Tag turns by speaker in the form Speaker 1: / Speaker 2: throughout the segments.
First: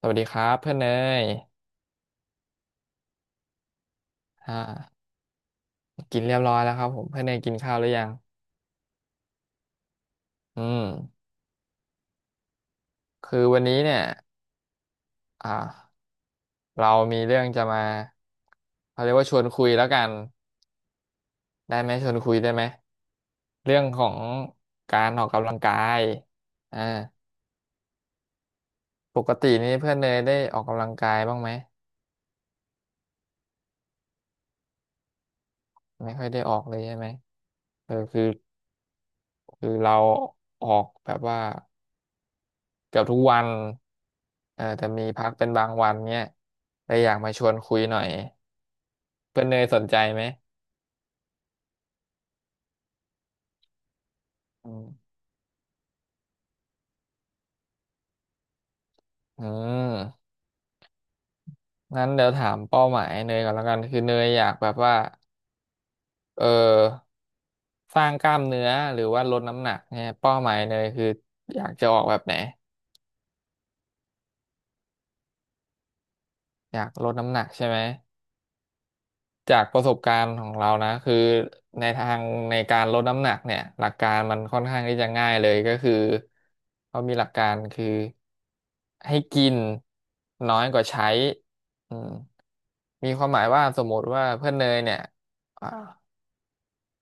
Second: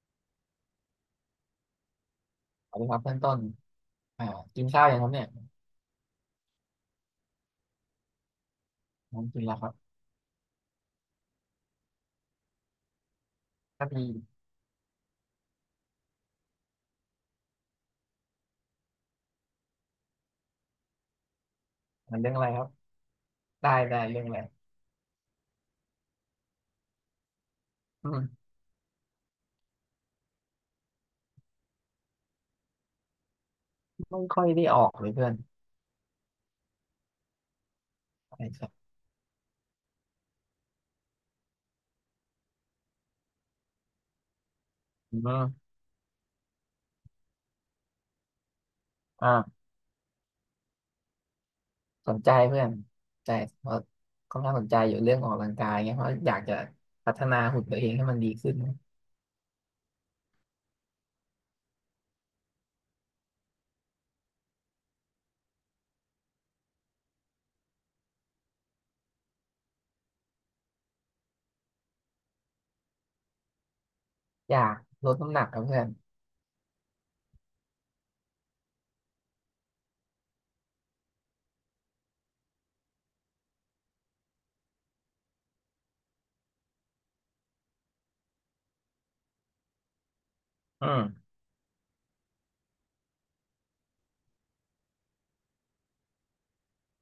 Speaker 1: สวัสดีครับเพื่อนเนย
Speaker 2: สวัสดีครับเพื่อนต้นอ่ากิน
Speaker 1: อ่า
Speaker 2: ข้าวยังครับเนี่ย
Speaker 1: กินเรียบร้อยแล้วครับผมเพื่อนเนยกินข้าวหรือยัง
Speaker 2: ผมกินแล้วครับ
Speaker 1: อืมคือวันนี้
Speaker 2: ครับ
Speaker 1: เนี่ย
Speaker 2: พี่
Speaker 1: อ่าเรามีเรื่องจะมาเขาเรียกว่าชวนคุยแล้วกันได้ไหมชว
Speaker 2: มั
Speaker 1: น
Speaker 2: นเรื่
Speaker 1: คุ
Speaker 2: อง
Speaker 1: ย
Speaker 2: อะไร
Speaker 1: ได้
Speaker 2: ค
Speaker 1: ไหม
Speaker 2: รับได้
Speaker 1: เรื่อง
Speaker 2: ได้
Speaker 1: ของ
Speaker 2: เรื่องอะไร
Speaker 1: การออกกำลังกายอ่า
Speaker 2: อืม
Speaker 1: ปกตินี่เพื่อนเนยได้ออกกำลังกายบ้างไหม
Speaker 2: ไม่ค่อยได้ออกเลยเพื่อน
Speaker 1: ไม่ค่อยได้ออกเลยใช่ไหมเออคือ
Speaker 2: ใช่ครับ
Speaker 1: เราออกแบบว่า เกือบทุกวันเออแต่มี
Speaker 2: อื
Speaker 1: พักเป็นบา
Speaker 2: ม
Speaker 1: งวันเนี้ยเลยอยากมาชวนคุยหน่อยเพื่อนเน
Speaker 2: อ่า
Speaker 1: ยสนใจไหม
Speaker 2: สนใจเพื่อนใจเพราะค่อนข้างส
Speaker 1: อื
Speaker 2: นใจ
Speaker 1: ม
Speaker 2: อยู่เรื่องออกกำลังกายเงี้ยเพราะอยากจะพัฒนาหุ่นตัวเองให้มันดีขึ้น
Speaker 1: อืมงั้นเดี๋ยวถามเป้าหมายเนยก่อนแล้วกัน คือเนยอยากแบบว่า เออ สร้างกล้ามเนื้อหรือว่าลดน้ำหนักเนี่ยเป้าหมายเนยคืออยากจะออกแบบไหน
Speaker 2: อยากลดน้ำหนักครับเพื่อน
Speaker 1: อยากลดน้ำหนักใช่ไหม จากประสบการณ์ของเรานะคือในทางในการลดน้ำหนักเนี่ยหลักการมันค่อนข้างที่จะง่ายเลยก็คือเขามีหลักการคือให้กินน้อยกว่า
Speaker 2: อื
Speaker 1: ใช้
Speaker 2: ม
Speaker 1: อืมมีความหมายว่าสมมติว่าเพื่อนเนยเนี่ยอ่า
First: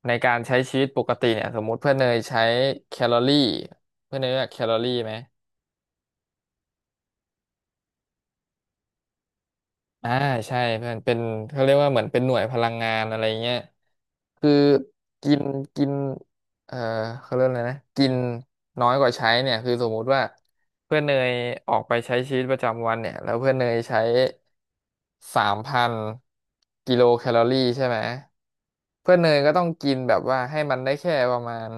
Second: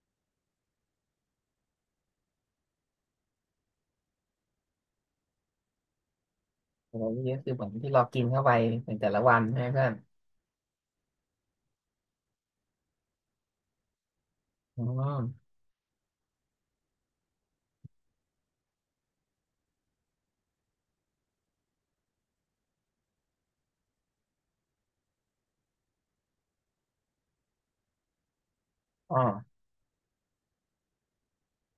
Speaker 1: ในการใช้ชีวิตปกติเนี่ยสมมติเพื่อนเนยใช้แคลอรี่เพื่อนเนยรู้จักแคลอรี่ไหม
Speaker 2: แต่ว่านี่ก็คือเหมือนที่เรากินเข้าไปในแต่ละวันใช่ไหมเพื่อน
Speaker 1: อ่าใช่เพื่อนเป็นเขาเรียกว่าเหมือนเป็นหน่วยพลังงานอะไรเงี้ยคือ
Speaker 2: อื
Speaker 1: กิน
Speaker 2: ม
Speaker 1: กินเอ่อเขาเรียกอะไรนะกินน้อยกว่าใช้เนี่ยคือสมมุติว่าเพื่อนเนยออกไปใช้ชีวิตประจำวันเนี่ยแล้วเพื่อนเนยใช้สามพันกิโลแคลอรี่ใช่ไหมเพื่
Speaker 2: อ๋
Speaker 1: อ
Speaker 2: อ
Speaker 1: นเนยก็ต้องกินแบบว่าให้มันได้แค่ประมาณ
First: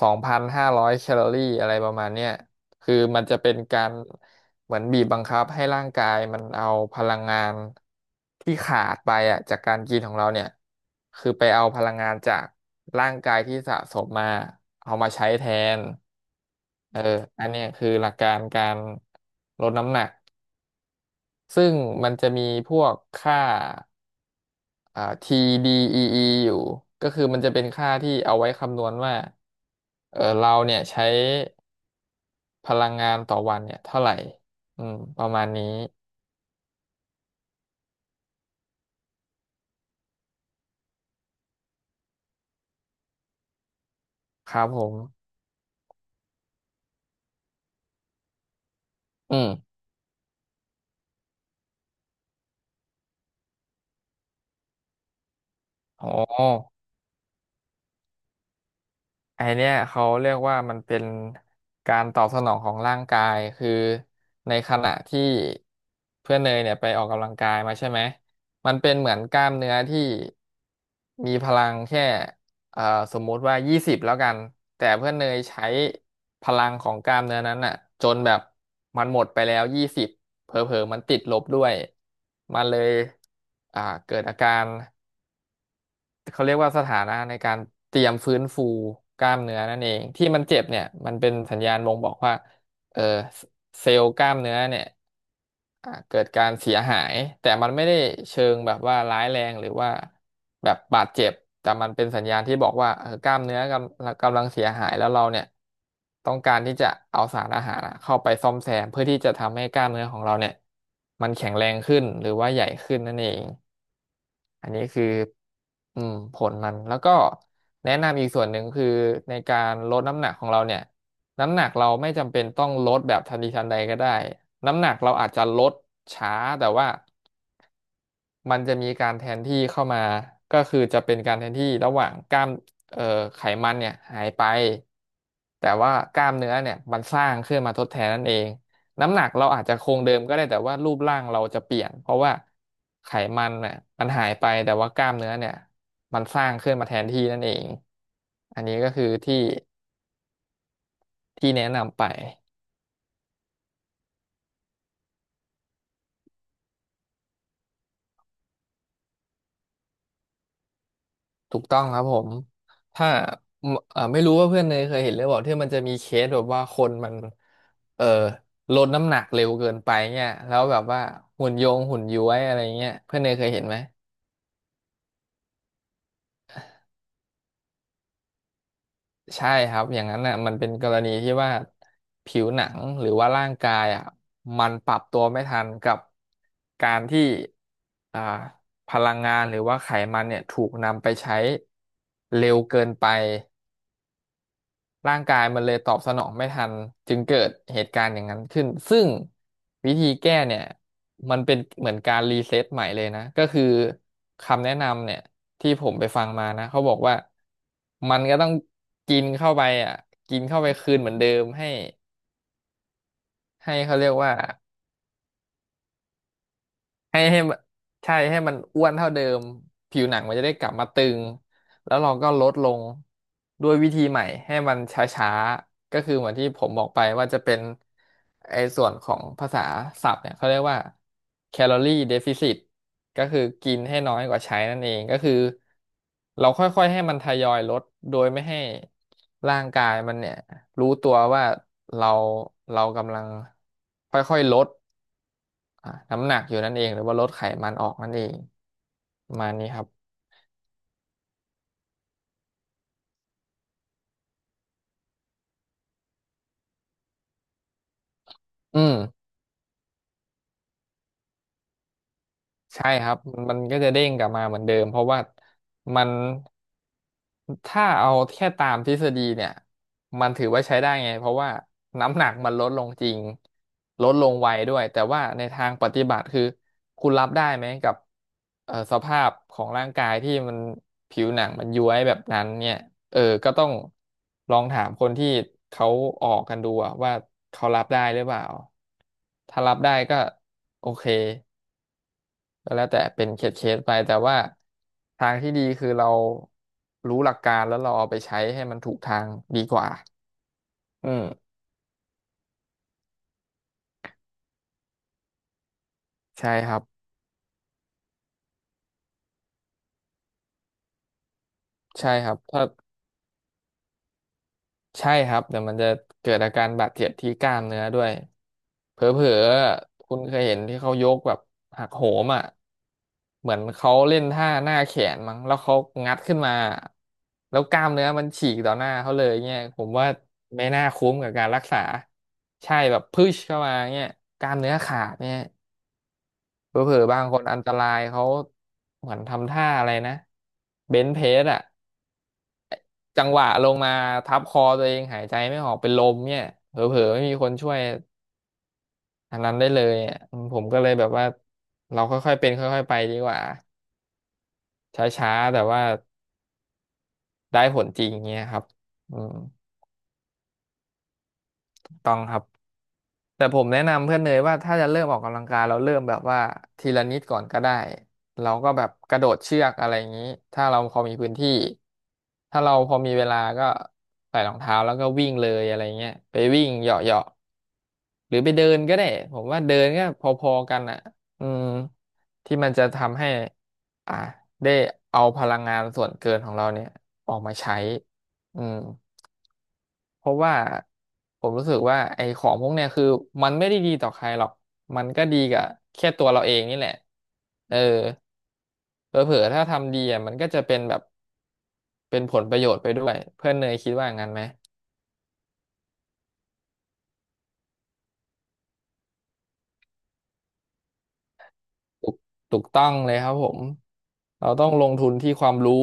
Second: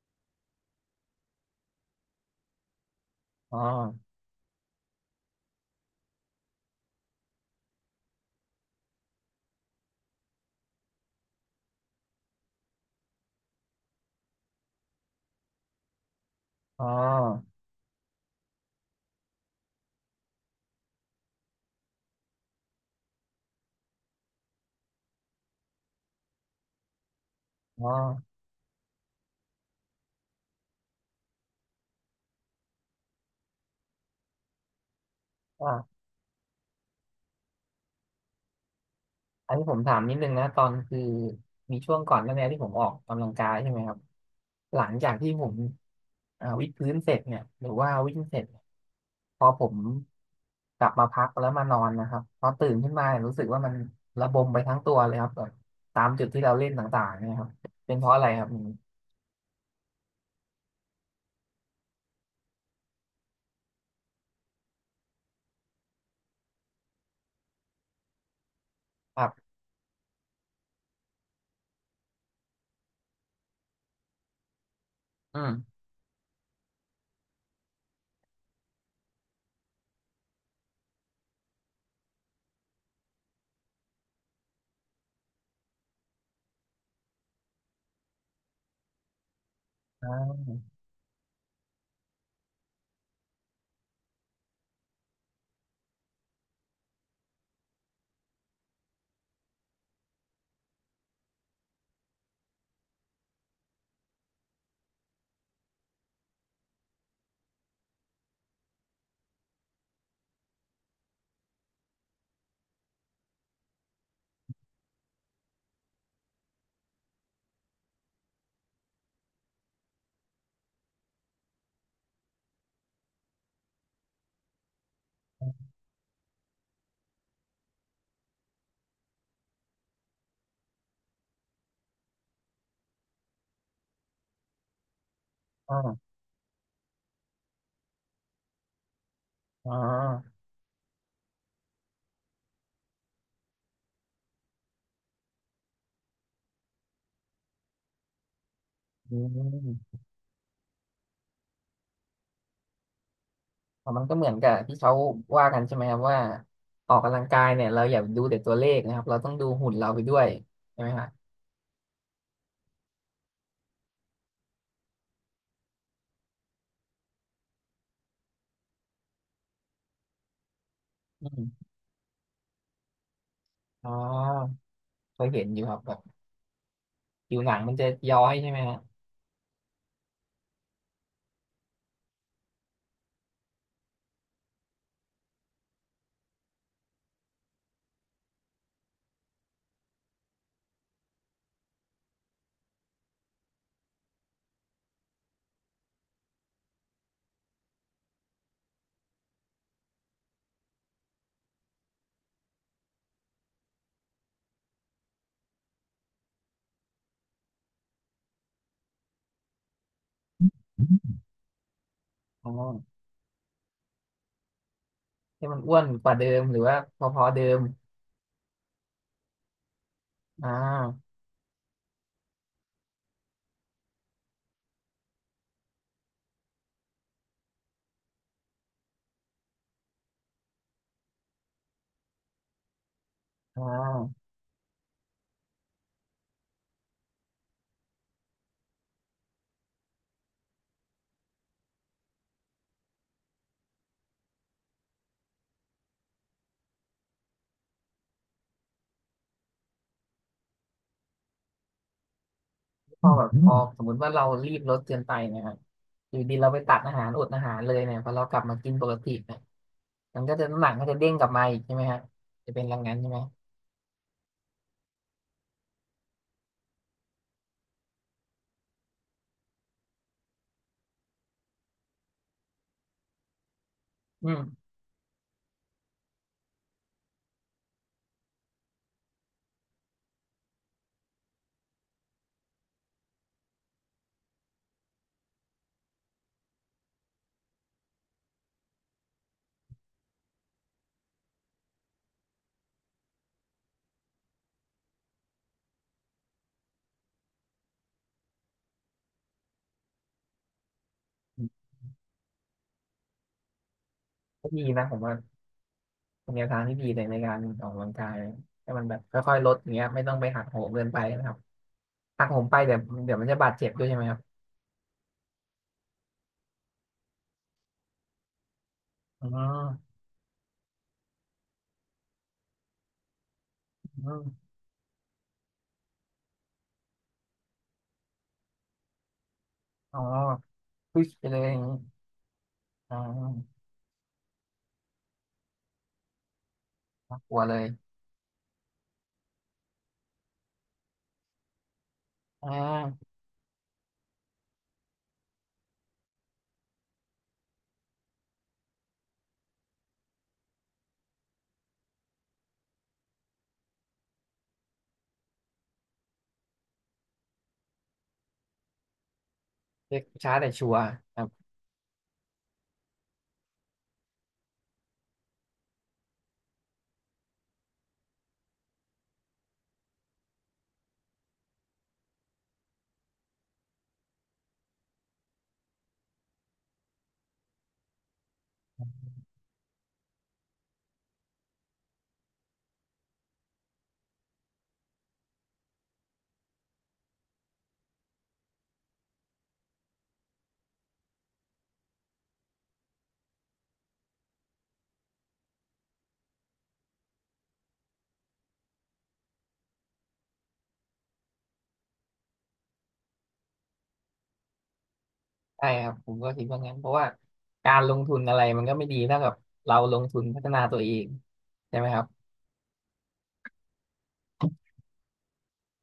Speaker 1: สองพันห้าร้อยแคลอรี่อะไรประมาณเนี้ยคือมันจะเป็น
Speaker 2: อ๋อ
Speaker 1: การ เหมือนบีบบังคับให้ร่างกายมันเอาพลังงานที่ขาดไปอ่ะจากการกินของเราเนี่ยคือไปเอาพลังงานจากร่างกายที่สะสมมาเอามาใช้แทน
Speaker 2: อ๋
Speaker 1: เอออัน
Speaker 2: อ
Speaker 1: เนี้ยคือหลักการการลดน้ำหนักซึ่งมันจะมีพวกค่าTDEE ออีอยู่ก็คือมันจะเป็น
Speaker 2: อ๋
Speaker 1: ค่า
Speaker 2: อ
Speaker 1: ที่เอาไว้คำนวณว่าเออเราเนี่ยใช้พลังงานต่อวันเนี่ยเท่าไหร่อืมประมาณนี้
Speaker 2: อ๋อ อันนี้ผมถามนิดนึงนะตอนคือมีช่วงก่อนหน้านี้ที่ผมออกกำลังกายใช่ไหมครับ
Speaker 1: ครับ
Speaker 2: ห
Speaker 1: ผ
Speaker 2: ลั
Speaker 1: ม
Speaker 2: งจากที่ผมวิดพื้นเสร็จเนี่ยหรือว่าวิ่งเสร็จเนี่ยพ
Speaker 1: อื
Speaker 2: อผ
Speaker 1: ม
Speaker 2: มกลับมาพักแล้วมานอนนะครับพอตื่นขึ้นมาเนี่ยรู้สึกว่ามันระบมไปทั้งตัวเลยครับแบบตา
Speaker 1: อ๋
Speaker 2: ม
Speaker 1: อ
Speaker 2: จุดที่เราเล่นต่างๆเนี่ยครับเป็นเพราะอะไรครับอืม
Speaker 1: ไอเนี้ยเขาเรียกว่ามันเป็นการตอบสนองของร่างกายคือในขณะที่เพื่อนเนยเนี่ยไปออกกำลังกายมาใช่ไหมมันเป็นเหมือ
Speaker 2: ค
Speaker 1: น
Speaker 2: รั
Speaker 1: กล้าม
Speaker 2: บ
Speaker 1: เนื้อที่มีพลังแค่เอ่อสมมุติว่ายี่สิบแล้วกันแต่เพื่อนเนย
Speaker 2: อื
Speaker 1: ใช้
Speaker 2: ม
Speaker 1: พลังของกล้ามเนื้อนั้นอ่ะจนแบบมันหมดไปแล้วยี่สิบเผลอๆมันติดลบด้วยมันเลยเกิดอาการ เขาเรียกว่าสถานะในการเตรียมฟื้นฟูกล้ามเนื้อนั่นเอง
Speaker 2: อ่
Speaker 1: ที่มัน
Speaker 2: า
Speaker 1: เจ็บเนี่ยมันเป็นสัญญาณบ่งบอกว่าเออเซลล์กล้ามเนื้อเนี่ย เกิดการเสียหายแต่มันไม่ได้เชิงแบบว่าร้ายแรงหรือว่าแบบบาดเจ็บแต่มันเป็นสัญญาณที่บอกว่าเออกล้ามเนื้อกำลังเสียหายแล้วเราเนี่ยต้องการที่จะเอาสารอาหารอะเข้าไปซ่อมแซมเพื่อที่จะทำให้กล้ามเนื้อของเราเนี่ยมันแข็งแรงขึ้นหรือว่าใหญ่ขึ้นนั่นเองอันนี้คืออืมผลมันแล้วก็แนะนำอีกส่วนหนึ่งคือในการลดน้ำหนักของเราเนี่ย น้ำหนักเราไม่จำเป็นต้องลดแบบทันทีทันใดก็ได้ น้ำหนักเราอาจจะลดช้าแต่ว่ามันจะมีการแทนที่เข้ามาก็คือจะเป็นการแทนที่ระหว่างกล้ามเอ่อไขมันเนี่ยหายไป แต่ว่า
Speaker 2: อ่า
Speaker 1: กล้ามเนื้อเนี่ยมันสร้างขึ้นมาทดแทนนั่นเองน้ำหนักเราอาจ
Speaker 2: อ่
Speaker 1: จะคงเดิมก็
Speaker 2: า
Speaker 1: ได้แต่ว่ารูปร่างเราจะเปลี่ยนเพราะว่าไขมันเนี่ยมันหายไปแต่ว่ากล้ามเนื้อเนี่ยมันสร้างขึ้นมาแทนที่นั่นเองอันนี้ก็คือ
Speaker 2: อื
Speaker 1: ที่
Speaker 2: ม
Speaker 1: ที่แนะนำไป
Speaker 2: อ๋อมันก็เหมือนกับที่เขาว่ากันใช่ไหมครับว่าออกกำลังกายเนี่ยเราอย่าดูแต่ตัวเลขนะครับเราต้องดูหุ่นเราไปด้วยใช่ไหมครับ
Speaker 1: ถูกต้องครับผมถ้าไม่รู้ว่าเพื่อนเนยเคยเห็นหรือเปล่าที่มันจะมีเคสแบบว่าคนมันเออลดน้ำหนักเร็วเกินไปเนี่ยแล้วแบบว่า
Speaker 2: อื
Speaker 1: หุ่น
Speaker 2: ม
Speaker 1: โยงหุ่นย้วยอะไรเงี้ยเพื่อนเนยเคยเห็นไหม
Speaker 2: อ๋อเคยเห็นอยู่ครับแบบผิวหนังมันจะย้อยใช่ไหมฮะ
Speaker 1: ใช่ครับอย่างนั้นน่ะมันเป็นกรณีที่ว่าผิวหนังหรือว่าร่างกายอ่ะมันปรับตัวไม่ทันกับการที่อ่าพลังงานหรือว่าไขมันเนี่ยถูกนำไปใช้เร็วเกินไป ร่างกายมันเลยตอบสนองไม่ทันจึงเกิดเหตุการณ์อย่างนั้นขึ้นซึ่งวิธีแก้เนี่ยมันเป็นเหมือนการรีเซ็ตใหม่เลยนะก็คือคำแนะนำเนี่ยที่ผมไปฟังมานะเขาบอกว่ามันก็ต้องกินเข้าไปอ่ะกินเข้าไปคืนเหมือนเดิมให้
Speaker 2: อ๋อ
Speaker 1: ให้เขาเรียกว่า
Speaker 2: ให้มันอ้วนกว่าเดิมหรือว่าพ
Speaker 1: ให้
Speaker 2: อๆ
Speaker 1: ให้
Speaker 2: เดิ
Speaker 1: มัน
Speaker 2: ม
Speaker 1: ใช่ให้มันอ้วนเท่าเดิมผิวหนังมันจะ
Speaker 2: อ่
Speaker 1: ได้กลับมาตึ
Speaker 2: า
Speaker 1: งแล้วเราก็ลดลงด้วยวิธีใหม่ให้มันช้าๆก็คือเหมือนที่ผมบอกไปว่าจะเป็นไอ้ส่วนของภาษาศัพท์เนี่ยเขาเรียกว่าแคลอรี่เดฟิซิตก็คือ
Speaker 2: อ่
Speaker 1: กินให้น้อย
Speaker 2: า
Speaker 1: กว่าใช้นั่นเองก็คือเราค่อยๆให้มันทยอยลดโดยไม่ให้ร่างกายมันเนี่ยรู้ตัวว่าเราเรากำลังค่อยๆลด น้ำหนักอยู่นั่นเองหรือว่าลดไขมันออกนั่นเองประมาณนี้ครับ
Speaker 2: พอแบบพอสมมุติว่าเรารีบลดเกินไปเนะครับอยู่ดีเราไปตัดอาหารอดอาหารเลยเนี่ยพอเรากลับมากิน
Speaker 1: อื
Speaker 2: ปกติ
Speaker 1: ม
Speaker 2: เนี่ยมันก็จะน้ำหนักก็จะเด้งกลับมาอีกใช่ไหมฮะจะเป็นอย่าง
Speaker 1: ใช่
Speaker 2: นั้น
Speaker 1: ค
Speaker 2: ใช่
Speaker 1: รั
Speaker 2: ไห
Speaker 1: บ
Speaker 2: ม
Speaker 1: มันก็จะเด้งกลับมาเหมือนเดิมเพราะว่ามันถ้าเอาแค่ตามทฤษฎีเนี่ยมันถือว่าใช้ได้ไงเพราะว่าน้ำหนักมันลดลงจริงลดล
Speaker 2: อื
Speaker 1: งไว
Speaker 2: ม
Speaker 1: ด้วยแต่ว่าในทางปฏิบัติคือคุณรับได้ไหมกับสภาพของร่างกายที่มันผิวหนังมันย้วยแบบนั้นเนี่ยเออก็ต้องลองถามคนที่เขาออกกันดูอะว่าเขารับได้หรือเปล่าถ้ารับได้ก็โอเค ก็แล้วแต่เป็นเคสเคสไปแต่ว่าทางที่ดีคือเรารู้หลักการแล้วเราเอาไปใช้ให้มันถูกทางดีกว่าอืม
Speaker 2: ก็ดีนะผมว่า เป็นแน
Speaker 1: ใช่
Speaker 2: วทาง
Speaker 1: ค
Speaker 2: ที่
Speaker 1: รับ
Speaker 2: ดีเลยในการออกกำลังกายให้มันแบบค่อยๆลดอย่างเงี้ยไม่ต้องไปหักโหมเกินไปนะครับ
Speaker 1: ใช่
Speaker 2: หั
Speaker 1: ค
Speaker 2: ก
Speaker 1: รั
Speaker 2: โห
Speaker 1: บ
Speaker 2: มไป
Speaker 1: ถ้า
Speaker 2: เดี๋ยวเดี๋ยวมันจะบาดเจ็บด้วยใช่ไหมครับ
Speaker 1: ใช่ครับเดี๋ยวมันจะเกิดอาการบาดเจ็บที่กล้ามเนื้อด้วยเผล
Speaker 2: อ๋อ
Speaker 1: อๆคุณเคยเห็นที่เขายกแบบหักโหมอ่ะเหมือนเขา
Speaker 2: อ
Speaker 1: เล่น
Speaker 2: ม
Speaker 1: ท่าหน้าแขนมั้งแล้วเขางัดขึ้นมาแล้วกล้ามเนื้อมันฉีกต่อหน้าเขาเลยเนี่ยผม
Speaker 2: อ๋อ
Speaker 1: ว่าไม่น่า
Speaker 2: พุช
Speaker 1: คุ้ม
Speaker 2: ไป
Speaker 1: กับ
Speaker 2: เลย
Speaker 1: การ
Speaker 2: อ
Speaker 1: รั
Speaker 2: ย่า
Speaker 1: ก
Speaker 2: งงี้
Speaker 1: ษาใช่
Speaker 2: อ๋
Speaker 1: แบ
Speaker 2: อ
Speaker 1: บพุชเข้ามาเนี่ยกล้ามเนื้อขาดเนี่ยเผลอๆบา
Speaker 2: น่า
Speaker 1: ง
Speaker 2: ก
Speaker 1: ค
Speaker 2: ลัว
Speaker 1: น
Speaker 2: เล
Speaker 1: อัน
Speaker 2: ย
Speaker 1: ตรายเขาเหมือนทำท่าอะไรนะเบนช์เพสอ่ะ
Speaker 2: อ่า
Speaker 1: จังหวะลงมาทับคอตัวเองหายใจไม่ออกเป็นลมเนี่ยเผลอๆไม่มีคนช่วยอันนั้นได้เลยอ่ะอืมผมก็เลยแบบว่าเราค่อยๆเป็นค่อยๆไปดีกว่าช้าๆแต่ว่าได้ผลจริงเงี้ยครับอืม
Speaker 2: เช็คช้าแต่ชัวร์ครับ
Speaker 1: ต้องครับแต่ผมแนะนำเพื่อนเนยว่าถ้าจะเริ่มออกกำลังกายเราเริ่มแบบว่าทีละนิดก่อนก็ได้เราก็แบบกระโดดเชือกอะไรอย่างนี้ถ้าเราพอมีพื้นที่ถ้าเราพอมีเวลาก็ใส่รองเท้าแล้วก็วิ่งเลยอะไรเงี้ยไปวิ่งเหยาะเหาะ หรือไปเดินก็ได้ผมว่าเดินก็พอๆกันอ่ะอืมที่มันจะทำให้อ่าได้เอาพลังงานส่วนเกินของเราเนี่ยออกมาใช้อืมเพราะว่าผมรู้สึกว่าไอ้ของพวกเนี่ยคือมันไม่ได้ดีต่อใครหรอกมันก็ดีกับแค่ตัวเราเองนี่แหละเออเผลอๆถ้าทำดีอ่ะมันก็จะเป็นแบบเป็นผลประโยชน์ไปด้วยเพื่อนเนยคิดว่างั้นไหม
Speaker 2: ใช่ครับผมก็คิดว่างั้นเพราะว่าการลงทุนอะไรมันก็ไม่ดีเท่ากับเราลงทุนพัฒนาตัวเองใช่ไหมครั
Speaker 1: ถู
Speaker 2: บ
Speaker 1: กถูกต้องเลยครับผมเราต้องลงทุนที่ความรู้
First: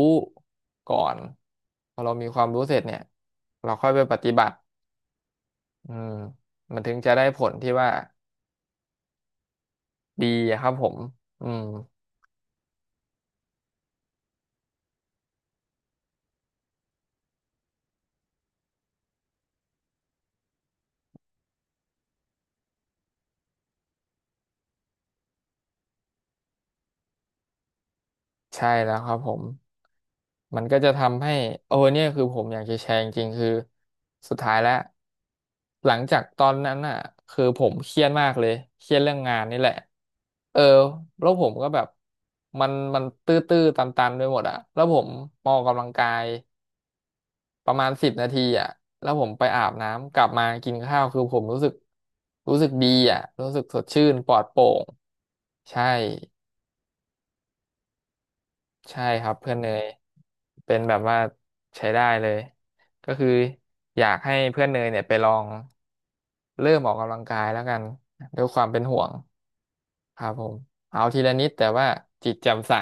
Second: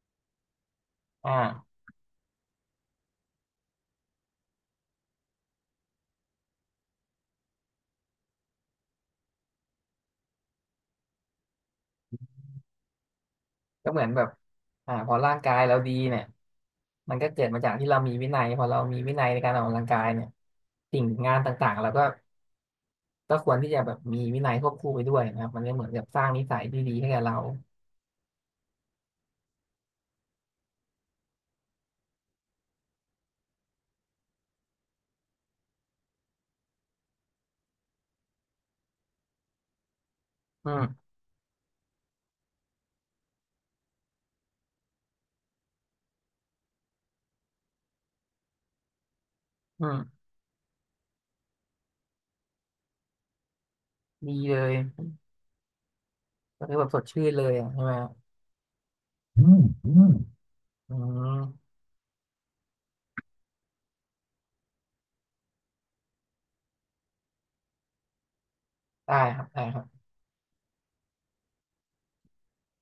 Speaker 1: ก่อน
Speaker 2: อ่า
Speaker 1: พอเรามีความรู้เสร็จเนี่ยเราค่อยไปปฏิบัติอืมมันถึงจะได้ผลที่ว่าดีอะครับผมอืม
Speaker 2: ก็เหมือนแบบพอร่างกายเราดีเนี่ยมันก็เกิดมาจากที่เรามีวินัยพอเรามีวินัยในการออกกำลังกายเนี่ยสิ่งงานต่างๆเราก็ก็ควรที่จะแบบมีวินัยควบคู่ไปด้วยนะครับมันก็เหมือนกับสร้างนิสัยที่ดีให้กับเรา
Speaker 1: ใช่แล้วครับผม มันก็จะทำให้โอ้เนี่ยคือผมอยากจะแชร์จริงๆคือสุดท้ายแล้วหลังจากตอนนั้นอ่ะคือผมเครียดมากเลยเครียดเรื่องงานนี่แหละเออ
Speaker 2: อืม
Speaker 1: แล้วผมก็แบบมันตื้อๆตันๆไปหมดอ่ะแล้วผมมาออกกำลังกายประมาณ10 นาทีอ่ะแล้วผมไปอาบ
Speaker 2: อื
Speaker 1: น้ำก
Speaker 2: ม
Speaker 1: ลับมากินข้าวคือผมรู้สึกรู้สึกดีอ่ะรู้สึกสดชื่นป
Speaker 2: ดี
Speaker 1: ลอดโป
Speaker 2: เล
Speaker 1: ร่
Speaker 2: ย
Speaker 1: งใช่
Speaker 2: ก็คือแบบสดชื่นเลยอะใช่ไหมครับ
Speaker 1: ใช่ครับ
Speaker 2: อื
Speaker 1: เพื่อน
Speaker 2: ม
Speaker 1: เนย
Speaker 2: อืม
Speaker 1: เป็น
Speaker 2: อื
Speaker 1: แบบว่า
Speaker 2: ม
Speaker 1: ใช้ได้เลยก็คืออยากให้เพื่อนเนยเนี่ยไปลองเริ่มออกกำลังกายแล้วกันด้วยความเป็นห่วง
Speaker 2: ได้ครับได้ครับ
Speaker 1: ครับผมเอาทีละนิดแต่ว่าจิตแจ่มใส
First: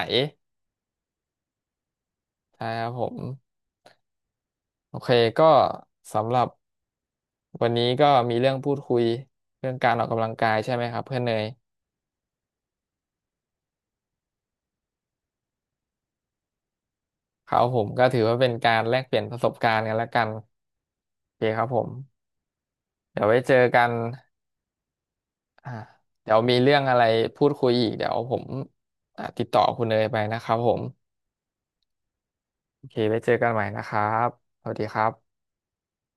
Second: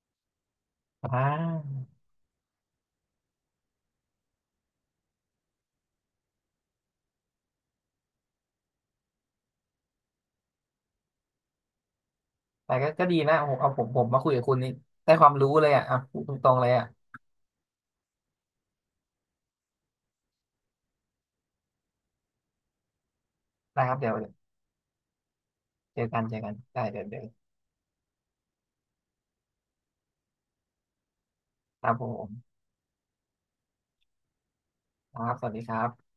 Speaker 2: อ่า
Speaker 1: ใช่ครับผมโอเคก็สำหรับวันนี้ก็มีเรื่องพูดคุยเรื่องการออกกำลังกายใช่ไหมครับเพื่อนเนย
Speaker 2: แต่ก็ก็ดีนะโอ้โหเอาผมมาคุยกับคุณนี่ได้ความรู้เลยอ่ะอ่ะพูดตรงๆเลยอ่ะ
Speaker 1: ครับผมก็ถือว่าเป็นการแลกเปลี่ยนประสบการณ์กันแล้วกันโอเคครับผมเดี๋ยวไว้เจอกั
Speaker 2: ได้ค
Speaker 1: น
Speaker 2: รับเดี๋ยวเ
Speaker 1: อ่า
Speaker 2: จอกัน
Speaker 1: เดี๋
Speaker 2: เจ
Speaker 1: ย
Speaker 2: อ
Speaker 1: ว
Speaker 2: กั
Speaker 1: มี
Speaker 2: น
Speaker 1: เรื่อ
Speaker 2: ได้
Speaker 1: งอะ
Speaker 2: เดี๋
Speaker 1: ไร
Speaker 2: ยวเดี๋ยว
Speaker 1: พูดคุยอีกเดี๋ยวผมติดต่อคุณเนยไปนะครับผม
Speaker 2: ครับผม
Speaker 1: โอเคไว้เจอกันใหม่นะครับสวัสดีครั
Speaker 2: ครับ
Speaker 1: บ
Speaker 2: สวัสดีครับ